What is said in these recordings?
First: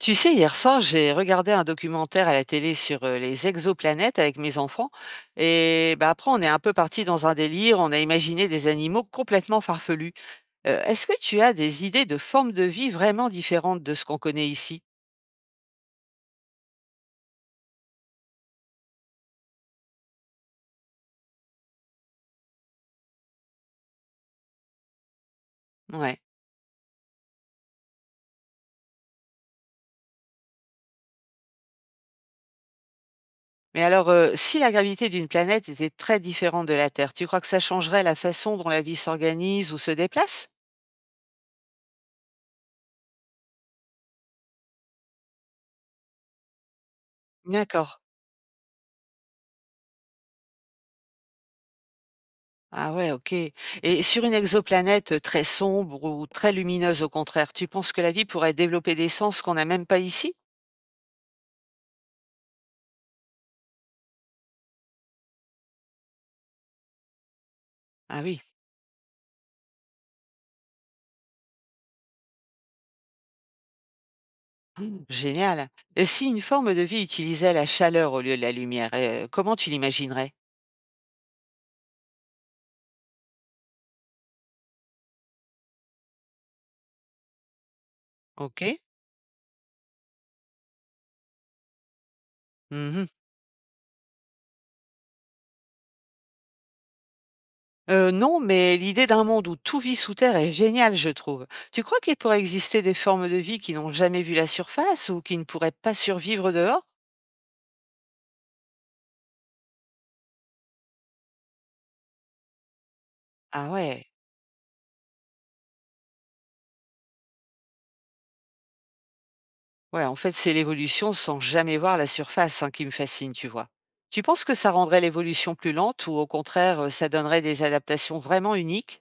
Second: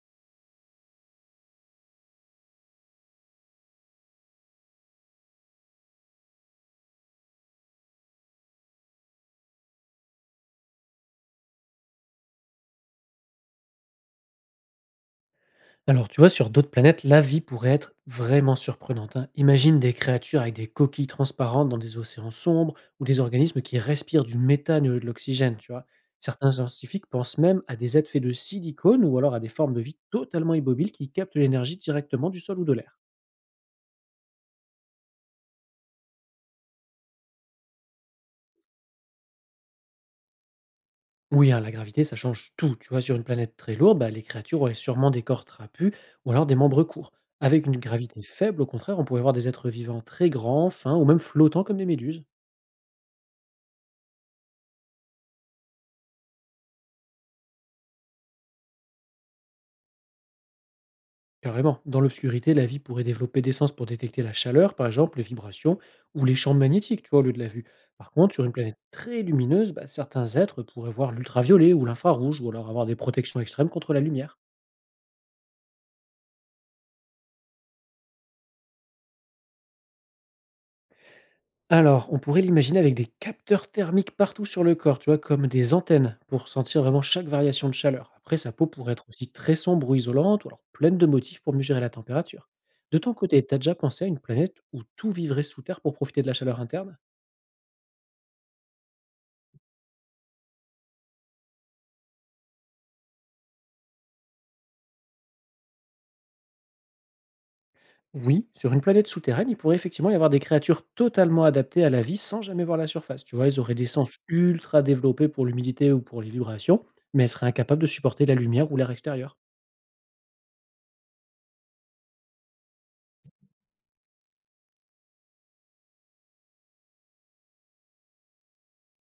Tu sais, hier soir, j'ai regardé un documentaire à la télé sur les exoplanètes avec mes enfants. Et bah, après, on est un peu parti dans un délire, on a imaginé des animaux complètement farfelus. Est-ce que tu as des idées de formes de vie vraiment différentes de ce qu'on connaît ici? Alors, tu vois, sur d'autres planètes, la vie pourrait être vraiment surprenante, hein. Imagine des créatures avec des coquilles transparentes dans des océans sombres ou des organismes qui respirent du méthane ou de l'oxygène, tu vois. Ouais. Certains scientifiques pensent même à des êtres faits de silicone ou alors à des formes de vie totalement immobiles qui captent l'énergie directement du sol ou de l'air. Mais alors, si la gravité d'une planète était très différente de la Terre, tu crois que ça changerait la façon dont la vie s'organise ou se déplace? Oui, hein, la gravité, ça change tout. Tu vois, sur une planète très lourde, bah, les créatures auraient sûrement des corps trapus ou alors des membres courts. Avec une D'accord. gravité faible, au contraire, on pourrait voir des êtres vivants très grands, fins ou même flottants comme des méduses. Ah ouais, OK. Et sur une exoplanète, très sombre ou très lumineuse au contraire, tu penses que la vie pourrait développer des sens qu'on n'a même pas ici? Carrément. Dans l'obscurité, la vie pourrait développer des sens pour détecter la chaleur, par exemple, les vibrations ou les champs magnétiques, tu vois, au lieu de la vue. Par Ah contre, oui. sur une planète très lumineuse, bah, certains êtres pourraient voir l'ultraviolet ou l'infrarouge, ou alors avoir des protections extrêmes contre la lumière. Mm, génial. Et si une forme de vie utilisait la chaleur au lieu de la lumière, comment tu l'imaginerais? Alors, on pourrait l'imaginer avec des capteurs thermiques partout sur le corps, tu vois, comme des antennes, pour sentir vraiment chaque variation de chaleur. Après, sa peau OK. pourrait être aussi très sombre ou isolante, ou alors pleine de motifs pour mieux gérer la température. Mmh De mh. ton côté, t'as déjà pensé à une planète où tout vivrait sous terre pour profiter de la chaleur interne? Non, mais l'idée d'un monde où tout vit sous terre est géniale, je trouve. Tu crois qu'il pourrait exister des formes de vie qui n'ont jamais vu la surface ou qui ne pourraient pas survivre dehors? Oui, sur une planète souterraine, il pourrait effectivement y avoir des créatures totalement adaptées à la vie sans jamais voir la surface. Tu vois, elles Ah auraient des ouais. sens ultra développés pour l'humidité ou pour les vibrations, mais elles seraient incapables de supporter la lumière ou l'air extérieur. Ouais, en fait, c'est l'évolution sans jamais voir la surface, hein, qui me fascine, tu vois. Tu penses que ça rendrait l'évolution plus lente ou au contraire, ça donnerait des adaptations vraiment uniques.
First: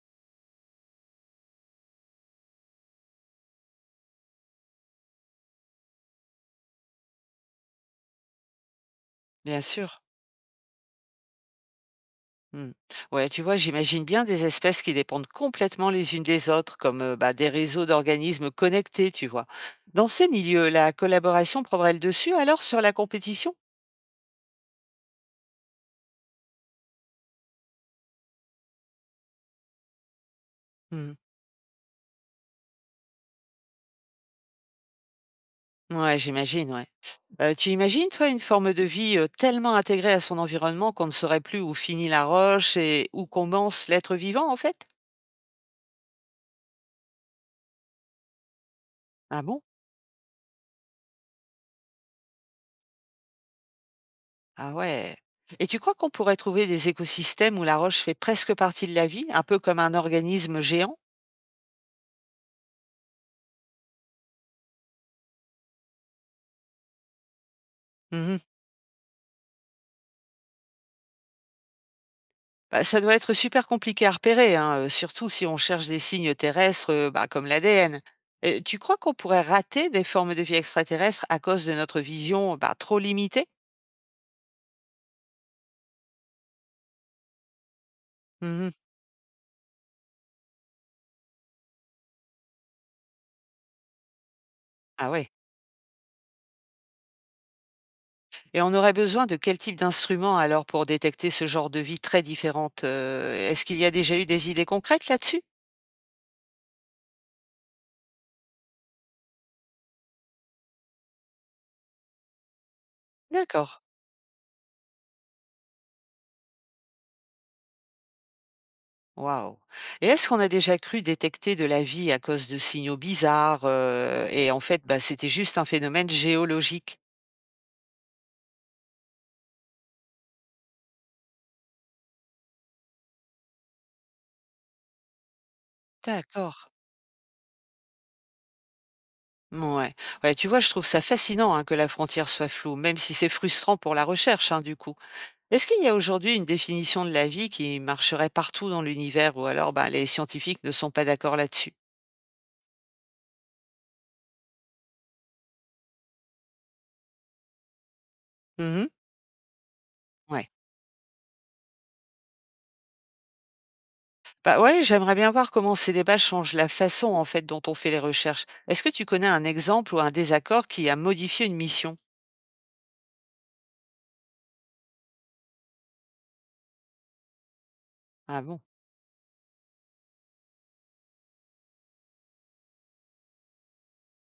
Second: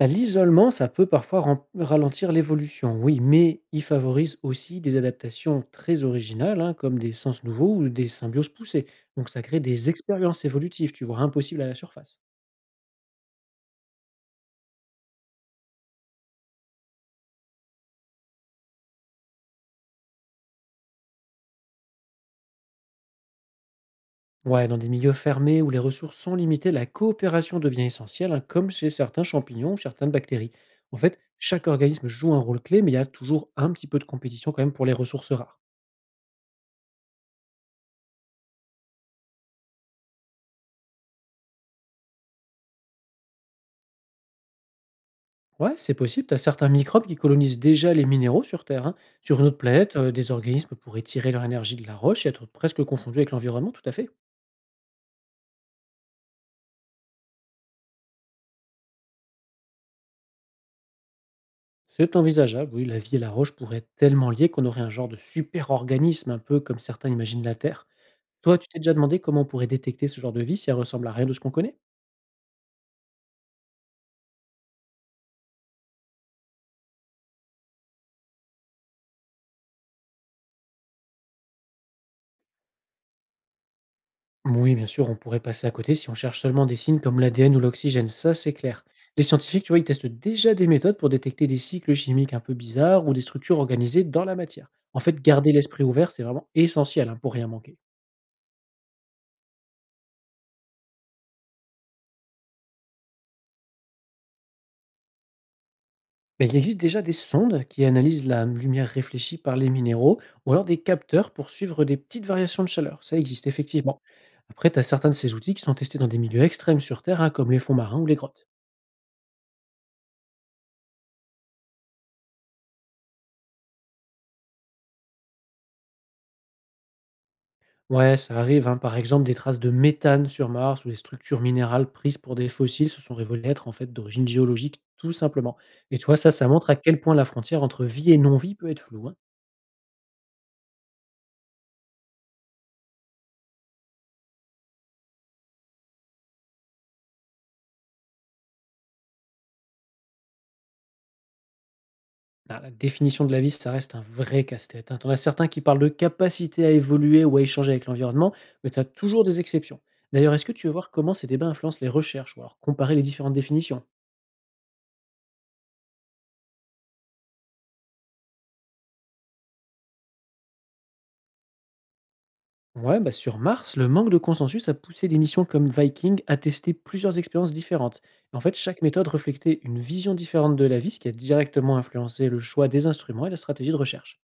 Bah, l'isolement, ça peut parfois ralentir l'évolution, oui, mais il favorise aussi des adaptations très originales, hein, comme des sens nouveaux ou des symbioses poussées. Donc ça crée Bien des sûr. expériences évolutives, tu vois, impossibles à la surface. Hmm. Ouais, tu vois, j'imagine bien des espèces qui dépendent complètement les unes des autres, comme bah, des réseaux d'organismes connectés, tu vois. Dans ces milieux, la collaboration prendrait le dessus alors sur la compétition. Ouais, dans des milieux fermés où les ressources sont limitées, la coopération devient essentielle, hein, comme chez certains champignons ou certaines bactéries. En Hmm. fait, chaque organisme joue un rôle clé, mais il y a toujours un petit peu de compétition quand même pour les ressources rares. Ouais, j'imagine, ouais. Tu imagines, toi, une forme de vie, tellement intégrée à son environnement qu'on ne saurait plus où finit la roche et où commence l'être vivant, en fait? Ouais, c'est possible, tu as certains microbes qui colonisent déjà les minéraux sur Terre, hein. Sur Ah une autre bon? planète, des organismes pourraient tirer leur énergie de la roche et être presque confondus avec l'environnement, tout à fait. Ah ouais. Et tu crois qu'on pourrait trouver des écosystèmes où la roche fait presque partie de la vie, un peu comme un organisme géant? C'est envisageable, oui, la vie et la roche pourraient être tellement liées qu'on aurait un genre de super-organisme, un peu comme certains imaginent la Terre. Mmh. Toi, tu t'es déjà demandé comment on pourrait détecter ce genre de vie si elle ressemble à rien de ce qu'on connaît? Bah, ça doit être super compliqué à repérer, hein, surtout si on cherche des signes terrestres, bah, comme l'ADN. Et tu crois qu'on pourrait rater des formes de vie extraterrestres à cause de notre vision, bah, trop limitée? Oui, bien sûr, on pourrait passer à côté si on cherche seulement des signes comme l'ADN ou l'oxygène, ça c'est Mmh. clair. Les scientifiques, tu vois, ils testent déjà des méthodes pour détecter des cycles chimiques un peu bizarres ou des structures organisées dans la matière. En Ah fait, ouais. garder l'esprit ouvert, c'est vraiment essentiel, hein, pour rien manquer. Et on aurait besoin de quel type d'instrument alors pour détecter ce genre de vie très différente? Est-ce qu'il y a déjà eu des idées concrètes là-dessus? Mais il existe déjà des sondes qui analysent la lumière réfléchie par les minéraux ou alors des capteurs pour suivre des petites variations de chaleur. Ça existe D'accord. effectivement. Après, tu as certains de ces outils qui sont testés dans des milieux extrêmes sur Terre, hein, comme les fonds marins ou les grottes. Waouh! Et est-ce qu'on a déjà cru détecter de la vie à cause de signaux bizarres, et en fait, bah, c'était juste un phénomène géologique? Ouais, ça arrive, hein. Par exemple, des traces de méthane sur Mars ou des structures minérales prises pour des fossiles se sont révélées être en fait d'origine géologique, tout simplement. Et tu vois, ça D'accord. montre à quel point la frontière entre vie et non-vie peut être floue, hein. Ouais. Ouais, tu vois, je trouve ça fascinant, hein, que la frontière soit floue, même si c'est frustrant pour la recherche, hein, du coup. Est-ce qu'il y a aujourd'hui une définition de la vie qui marcherait partout dans l'univers ou alors, bah, les scientifiques ne sont pas d'accord là-dessus? Ah, la définition de la vie, ça reste un vrai casse-tête, hein. T'en as certains qui parlent de capacité à évoluer ou à échanger avec l'environnement, mais t'as Mhm. toujours des exceptions. D'ailleurs, est-ce Ouais. que tu veux voir comment ces débats influencent les recherches ou alors comparer les différentes définitions? Bah, ouais, j'aimerais bien voir comment ces débats changent la façon, en fait, dont on fait les recherches. Est-ce que tu connais un exemple ou un désaccord qui a modifié une mission? Ouais, bah sur Mars, le manque de consensus a poussé des missions comme Viking à tester plusieurs expériences différentes. En Ah fait, bon? chaque méthode reflétait une vision différente de la vie, ce qui a directement influencé le choix des instruments et la stratégie de recherche.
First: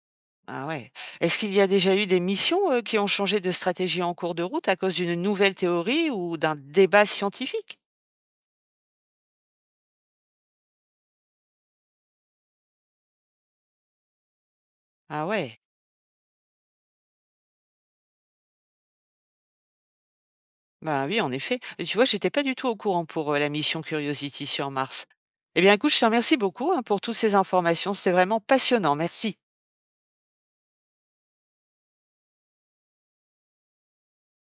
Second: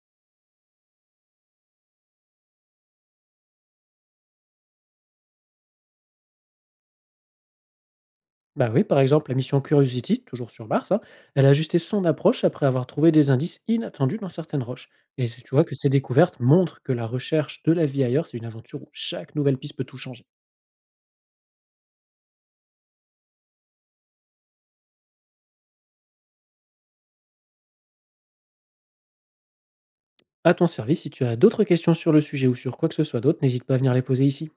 Ah ouais. Est-ce qu'il y a déjà eu des missions, qui ont changé de stratégie en cours de route à cause d'une nouvelle théorie ou d'un débat scientifique? Bah oui, par exemple, la mission Curiosity, toujours sur Mars, hein, elle a ajusté son approche après avoir trouvé des indices inattendus dans certaines roches. Ah Et tu ouais. vois que ces découvertes montrent que la recherche de la vie ailleurs, c'est une aventure où chaque nouvelle piste peut tout changer. Bah, oui, en effet. Et tu vois, j'étais pas du tout au courant pour, la mission Curiosity sur Mars. Eh bien, écoute, je te remercie beaucoup, hein, pour toutes ces informations. C'était vraiment passionnant. Merci. À ton service, si tu as d'autres questions sur le sujet ou sur quoi que ce soit d'autre, n'hésite pas à venir les poser ici.